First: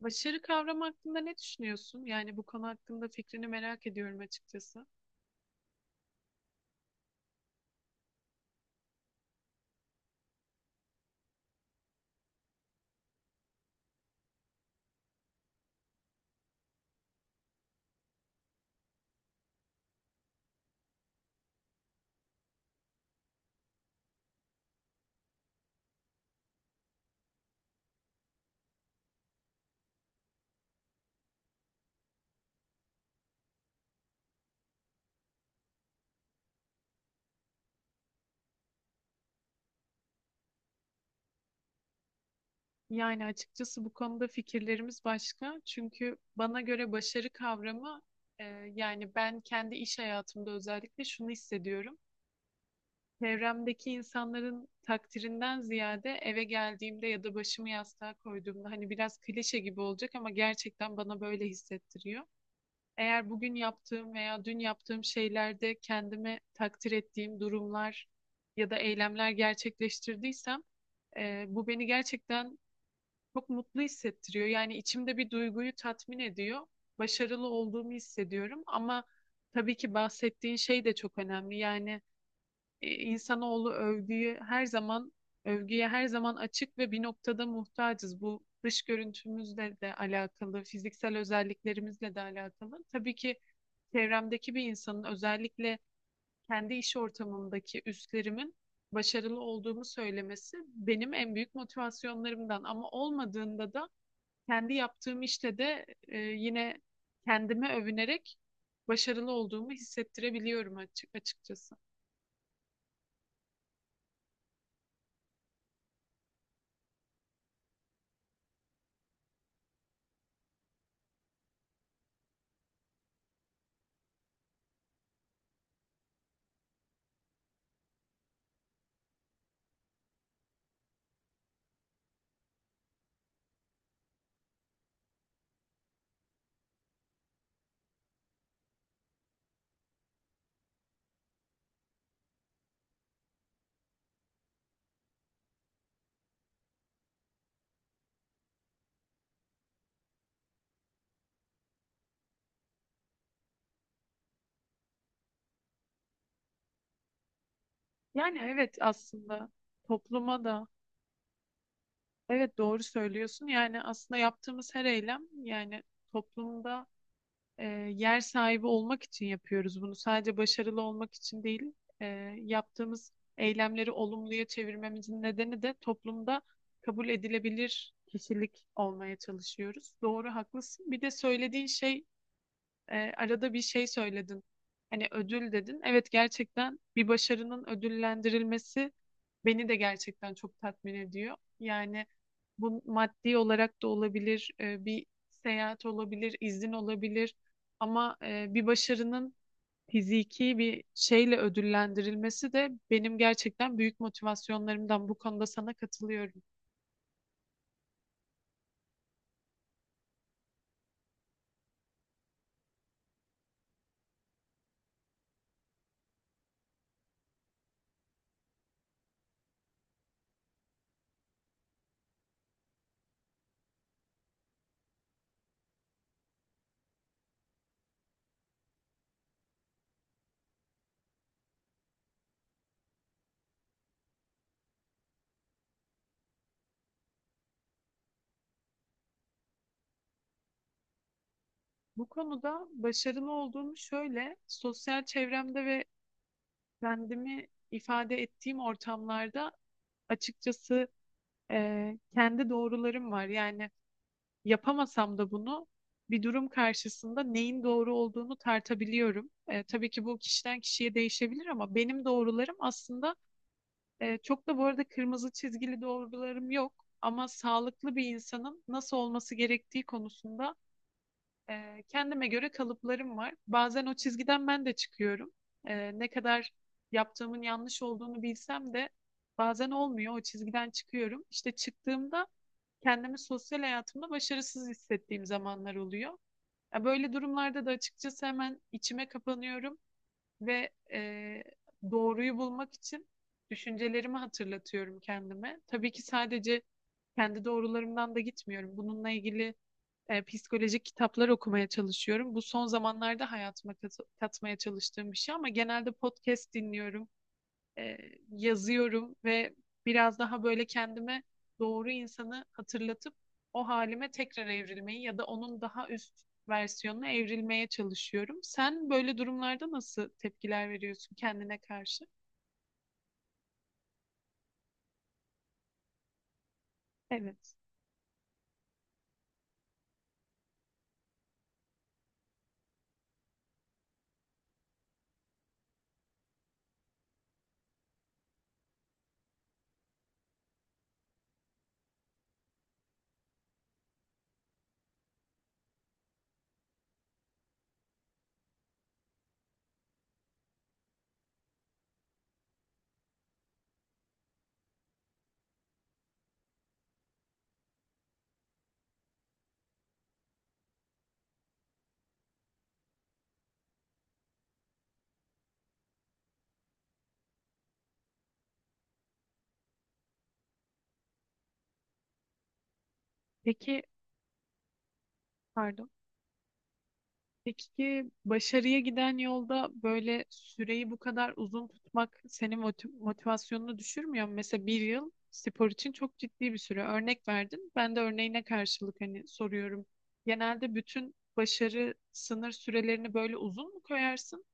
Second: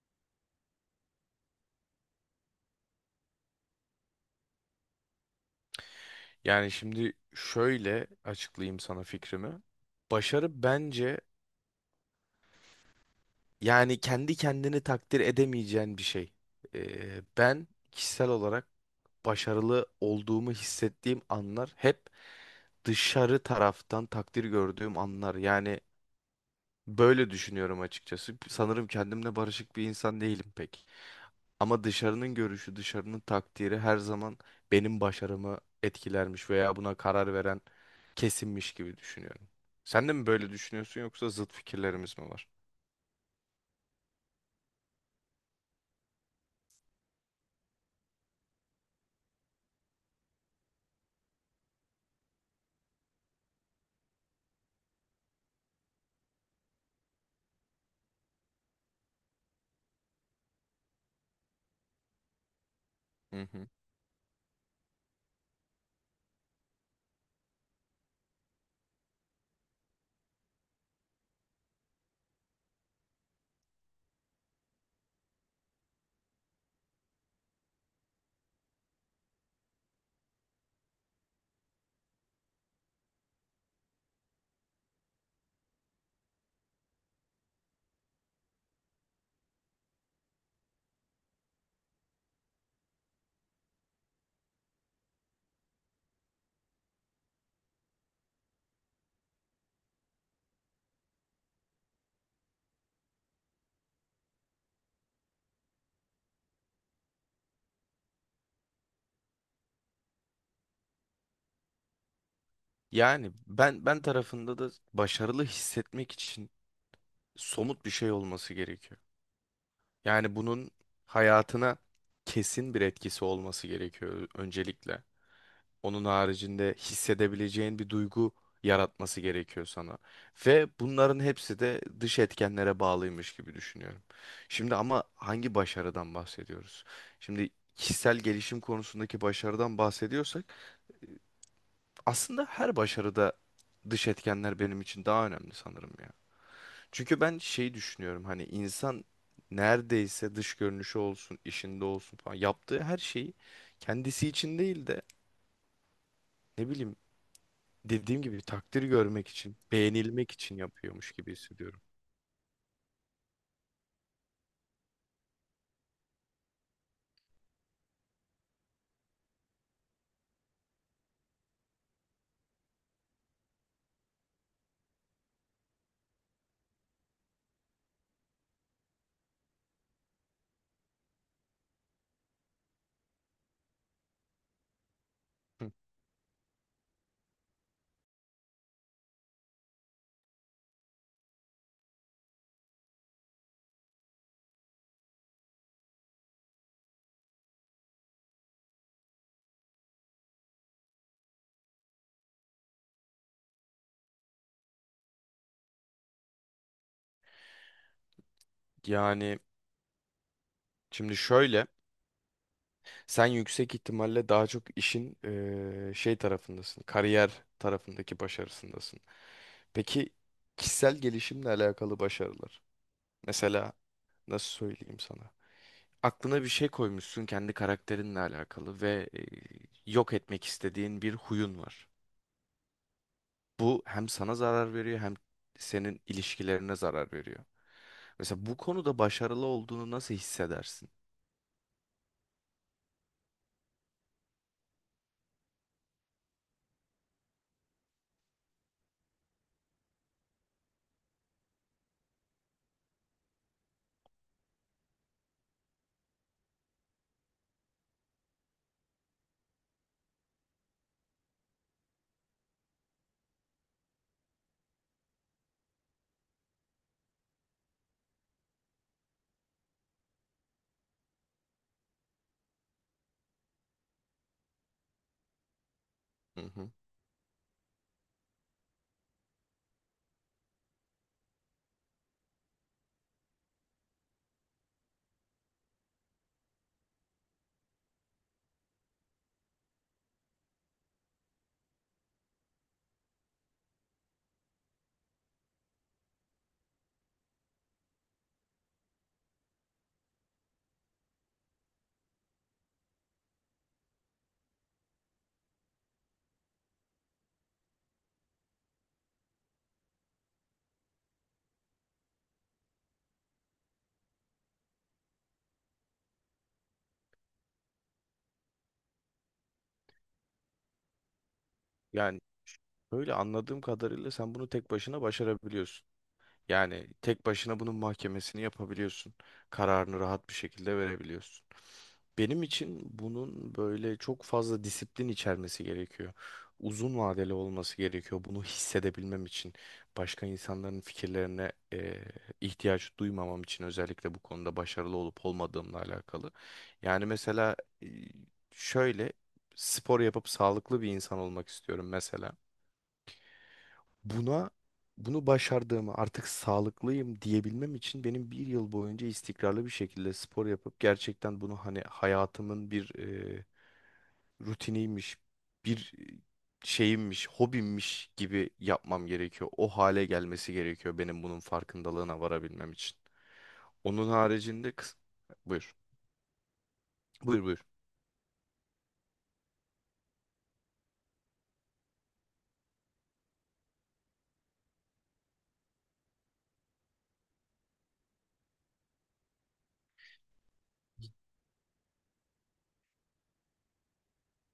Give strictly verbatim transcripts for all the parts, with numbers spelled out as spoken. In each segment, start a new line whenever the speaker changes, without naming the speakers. Başarı kavramı hakkında ne düşünüyorsun? Yani bu konu hakkında fikrini merak ediyorum açıkçası.
Yani şimdi şöyle açıklayayım sana fikrimi. Başarı bence yani kendi kendini takdir edemeyeceğin bir şey. Ee, ben kişisel olarak başarılı olduğumu hissettiğim anlar hep dışarı taraftan takdir gördüğüm anlar. Yani böyle düşünüyorum açıkçası. Sanırım kendimle barışık bir insan değilim pek. Ama dışarının görüşü, dışarının takdiri her zaman benim başarımı etkilermiş veya buna karar veren kesinmiş gibi düşünüyorum. Sen de mi böyle düşünüyorsun yoksa zıt fikirlerimiz mi var?
Yani açıkçası bu konuda fikirlerimiz başka. Çünkü bana göre başarı kavramı e, yani ben kendi iş hayatımda özellikle şunu hissediyorum. Çevremdeki insanların takdirinden ziyade eve geldiğimde ya da başımı yastığa koyduğumda hani biraz klişe gibi olacak ama gerçekten bana böyle hissettiriyor. Eğer
Hı
bugün
hı.
yaptığım veya dün yaptığım şeylerde kendimi takdir ettiğim durumlar ya da eylemler gerçekleştirdiysem e, bu beni gerçekten çok mutlu hissettiriyor. Yani içimde bir duyguyu tatmin ediyor. Başarılı olduğumu hissediyorum ama tabii ki bahsettiğin şey de çok önemli. Yani e, insanoğlu övgüyü her zaman övgüye her zaman açık ve bir noktada muhtacız. Bu dış görüntümüzle de alakalı, fiziksel özelliklerimizle de alakalı. Tabii ki çevremdeki bir insanın özellikle kendi iş ortamımdaki üstlerimin başarılı olduğumu söylemesi benim en büyük motivasyonlarımdan. Ama olmadığında da kendi yaptığım işte de e, yine kendime övünerek başarılı olduğumu hissettirebiliyorum açık açıkçası.
Yani ben ben tarafında da başarılı hissetmek için somut bir şey olması gerekiyor. Yani bunun hayatına kesin bir etkisi olması gerekiyor öncelikle. Onun haricinde hissedebileceğin bir duygu yaratması gerekiyor sana. Ve bunların hepsi de dış etkenlere bağlıymış gibi düşünüyorum. Şimdi ama hangi başarıdan bahsediyoruz? Şimdi kişisel gelişim konusundaki başarıdan bahsediyorsak aslında her başarıda dış etkenler benim için daha önemli sanırım ya. Çünkü ben şey düşünüyorum hani insan neredeyse dış görünüşü olsun, işinde olsun falan yaptığı her şeyi kendisi için değil de ne bileyim dediğim
Yani
gibi
evet
takdir görmek
aslında
için, beğenilmek
topluma
için
da
yapıyormuş gibi hissediyorum.
evet doğru söylüyorsun. Yani aslında yaptığımız her eylem yani toplumda e, yer sahibi olmak için yapıyoruz bunu. Sadece başarılı olmak için değil, e, yaptığımız eylemleri olumluya çevirmemizin nedeni de toplumda kabul edilebilir kişilik olmaya çalışıyoruz. Doğru, haklısın. Bir de söylediğin şey e, arada bir şey söyledin. Hani ödül
Hı.
dedin. Evet gerçekten bir başarının ödüllendirilmesi beni de gerçekten çok tatmin ediyor. Yani bu maddi olarak da olabilir, e, bir seyahat olabilir, izin olabilir. Ama e, bir başarının fiziki bir şeyle ödüllendirilmesi de benim gerçekten büyük motivasyonlarımdan. Bu konuda sana katılıyorum.
Yani şimdi şöyle, sen yüksek ihtimalle daha çok işin eee, şey tarafındasın, kariyer tarafındaki başarısındasın. Peki kişisel gelişimle alakalı başarılar. Mesela nasıl söyleyeyim sana? Aklına bir şey koymuşsun kendi karakterinle alakalı ve eee, yok etmek istediğin bir huyun var. Bu hem sana zarar veriyor hem senin ilişkilerine zarar veriyor. Mesela bu konuda başarılı olduğunu nasıl hissedersin?
Bu konuda başarılı olduğum şöyle, sosyal çevremde ve kendimi ifade ettiğim ortamlarda açıkçası e, kendi doğrularım var. Yani yapamasam da bunu bir durum karşısında neyin doğru olduğunu tartabiliyorum. E, tabii ki bu kişiden kişiye değişebilir ama benim doğrularım aslında e, çok da bu arada kırmızı çizgili doğrularım yok. Ama sağlıklı bir insanın nasıl olması gerektiği konusunda ee, kendime göre kalıplarım var. Bazen o çizgiden ben de çıkıyorum. Ee, ne
Hı
kadar
hı.
yaptığımın yanlış olduğunu bilsem de bazen olmuyor. O çizgiden çıkıyorum. İşte çıktığımda kendimi sosyal hayatımda başarısız hissettiğim zamanlar oluyor. Ya böyle durumlarda da açıkçası hemen içime kapanıyorum ve e, doğruyu bulmak için düşüncelerimi hatırlatıyorum kendime. Tabii ki sadece kendi doğrularımdan da gitmiyorum. Bununla ilgili e, psikolojik kitaplar okumaya çalışıyorum. Bu son zamanlarda hayatıma kat- katmaya çalıştığım bir şey ama genelde podcast dinliyorum, e, yazıyorum ve biraz daha böyle kendime doğru insanı hatırlatıp o halime tekrar evrilmeyi ya da onun daha üst versiyonuna evrilmeye çalışıyorum. Sen böyle durumlarda nasıl tepkiler veriyorsun kendine karşı?
Yani öyle anladığım kadarıyla sen bunu tek başına başarabiliyorsun. Yani tek
Evet.
başına bunun mahkemesini yapabiliyorsun. Kararını rahat bir şekilde verebiliyorsun. Benim için bunun böyle çok fazla disiplin içermesi gerekiyor. Uzun vadeli olması gerekiyor. Bunu hissedebilmem için, başka insanların fikirlerine eee, ihtiyaç duymamam için özellikle bu konuda başarılı olup olmadığımla alakalı. Yani mesela eee, şöyle spor yapıp sağlıklı bir insan olmak istiyorum mesela. Buna Bunu başardığımı artık sağlıklıyım diyebilmem için benim bir yıl boyunca istikrarlı bir şekilde spor yapıp gerçekten bunu hani hayatımın bir e, rutiniymiş, bir e, şeyimmiş, hobimmiş gibi yapmam gerekiyor. O hale gelmesi gerekiyor benim bunun farkındalığına varabilmem için.
Peki,
Onun haricinde kıs- Buyur.
pardon.
Buyur buyur.
Peki başarıya giden yolda böyle süreyi bu kadar uzun tutmak senin moti- motivasyonunu düşürmüyor mu? Mesela bir yıl spor için çok ciddi bir süre. Örnek verdin. Ben de örneğine karşılık hani soruyorum. Genelde bütün başarı sınır sürelerini böyle uzun mu koyarsın?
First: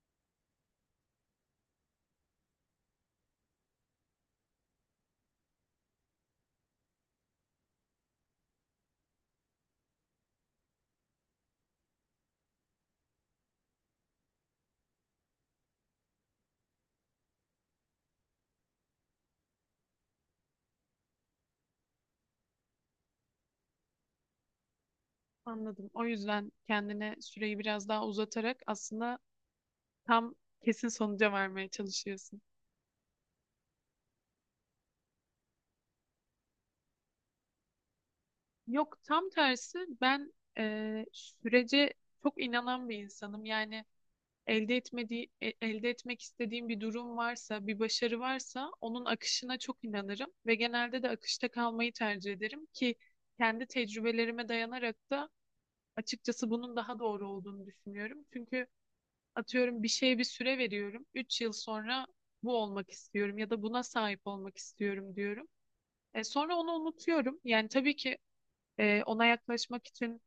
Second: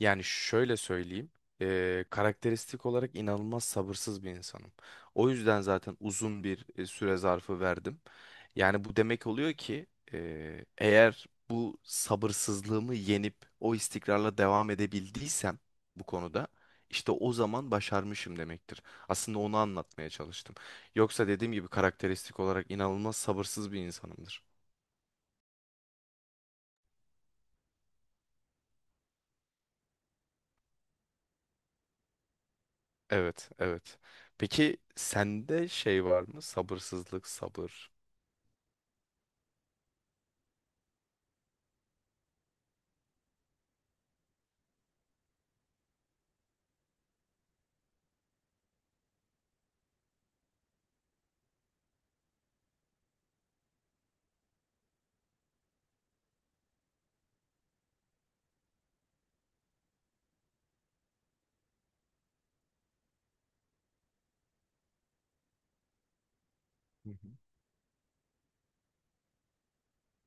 Yani şöyle söyleyeyim, eee, karakteristik olarak inanılmaz sabırsız bir insanım. O yüzden zaten uzun bir e, süre zarfı verdim. Yani bu demek oluyor ki eee, eğer bu sabırsızlığımı yenip o istikrarla devam edebildiysem bu konuda işte o zaman başarmışım demektir. Aslında onu anlatmaya çalıştım. Yoksa dediğim gibi karakteristik olarak inanılmaz sabırsız bir insanımdır.
Anladım. O yüzden kendine süreyi biraz daha uzatarak aslında tam kesin sonuca varmaya çalışıyorsun.
Evet, evet. Peki sende şey var mı? Sabırsızlık, sabır.
Yok, tam tersi. Ben eee, sürece çok inanan bir insanım. Yani elde etmediği, e- elde etmek istediğim bir durum varsa, bir başarı varsa onun akışına çok inanırım ve genelde de akışta kalmayı tercih ederim ki kendi tecrübelerime dayanarak da açıkçası bunun daha doğru olduğunu düşünüyorum. Çünkü atıyorum bir şeye bir süre veriyorum. Üç yıl sonra bu olmak istiyorum ya da buna sahip olmak istiyorum diyorum. E, sonra onu
Hı hı.
unutuyorum. Yani tabii ki e, ona yaklaşmak için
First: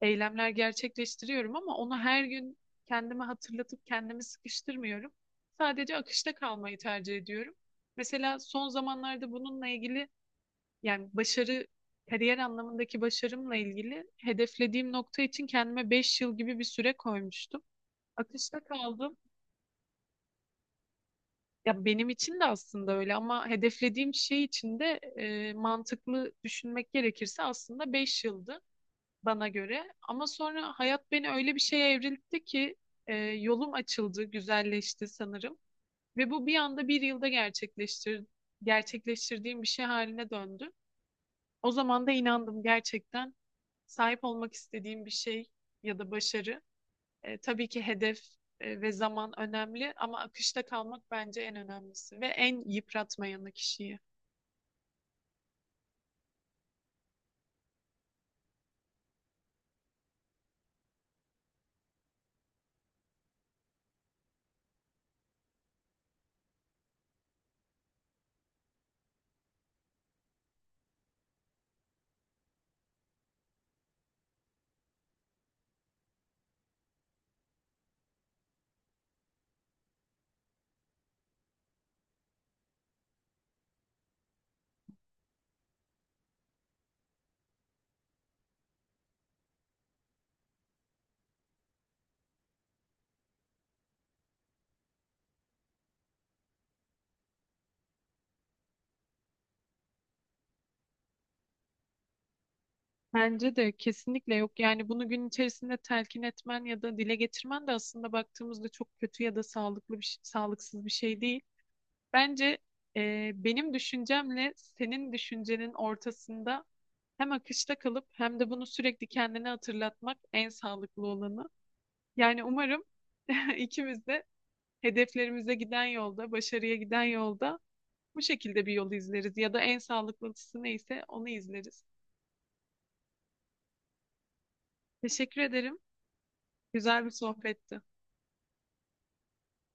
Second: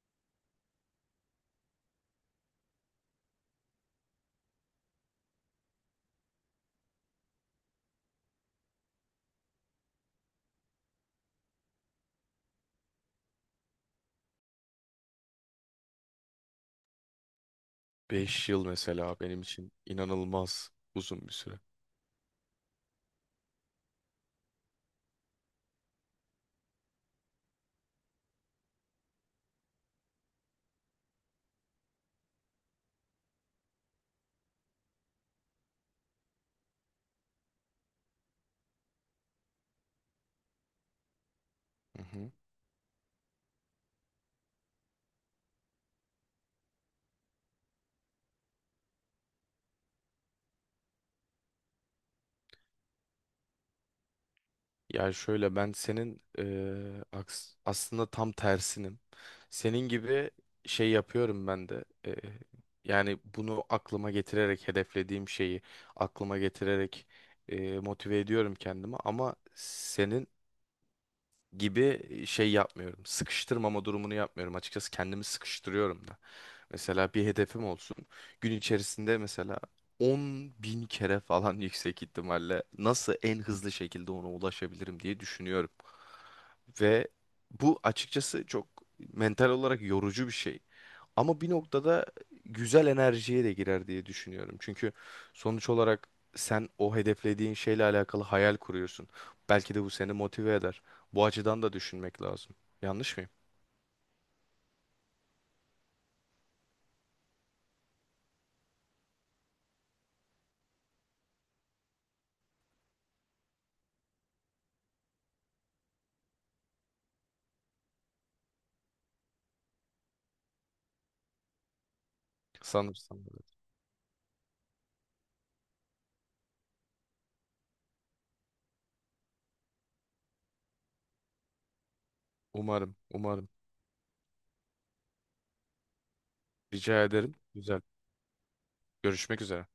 eylemler gerçekleştiriyorum ama onu her gün kendime hatırlatıp kendimi sıkıştırmıyorum. Sadece akışta kalmayı tercih ediyorum. Mesela son zamanlarda bununla ilgili yani başarı kariyer anlamındaki başarımla ilgili hedeflediğim nokta için kendime beş yıl gibi bir süre koymuştum.
beş
Akışta
yıl mesela
kaldım.
benim için inanılmaz uzun bir süre.
Ya benim için de aslında öyle ama hedeflediğim şey için de e, mantıklı düşünmek gerekirse aslında beş yıldı, bana göre. Ama sonra hayat beni öyle bir şeye evriltti ki e, yolum açıldı, güzelleşti sanırım. Ve bu bir anda bir yılda gerçekleştir gerçekleştirdiğim bir şey haline döndü. O
Hı
zaman da
hı.
inandım gerçekten sahip olmak istediğim bir şey ya da başarı. E, tabii ki hedef e, ve zaman önemli ama akışta kalmak bence en önemlisi ve en yıpratmayanı kişiyi.
Yani şöyle ben senin eee, aks- aslında tam tersinim. Senin gibi şey yapıyorum ben de. Eee, yani bunu aklıma getirerek hedeflediğim şeyi aklıma getirerek eee, motive ediyorum kendimi. Ama senin gibi şey yapmıyorum. Sıkıştırmama durumunu yapmıyorum. Açıkçası kendimi sıkıştırıyorum da. Mesela bir hedefim olsun. Gün içerisinde mesela on bin kere falan yüksek ihtimalle nasıl en hızlı şekilde ona ulaşabilirim diye düşünüyorum. Ve bu açıkçası çok mental olarak yorucu bir şey. Ama bir noktada güzel enerjiye de girer diye düşünüyorum. Çünkü sonuç olarak sen o hedeflediğin şeyle alakalı hayal kuruyorsun. Belki de bu seni motive eder. Bu açıdan da düşünmek lazım. Yanlış mıyım?
Bence de kesinlikle yok. Yani bunu gün içerisinde telkin etmen ya da dile getirmen de aslında baktığımızda çok kötü ya da sağlıklı bir şey- sağlıksız bir şey değil. Bence e, benim düşüncemle senin düşüncenin ortasında hem akışta kalıp hem de bunu sürekli kendine hatırlatmak en sağlıklı olanı. Yani umarım
Sanırsam. Evet.
ikimiz de hedeflerimize giden yolda, başarıya giden yolda bu şekilde bir yol izleriz ya da en sağlıklısı neyse onu izleriz.
Umarım, umarım.
Teşekkür ederim.
Rica
Güzel bir
ederim. Güzel.
sohbetti.
Görüşmek üzere.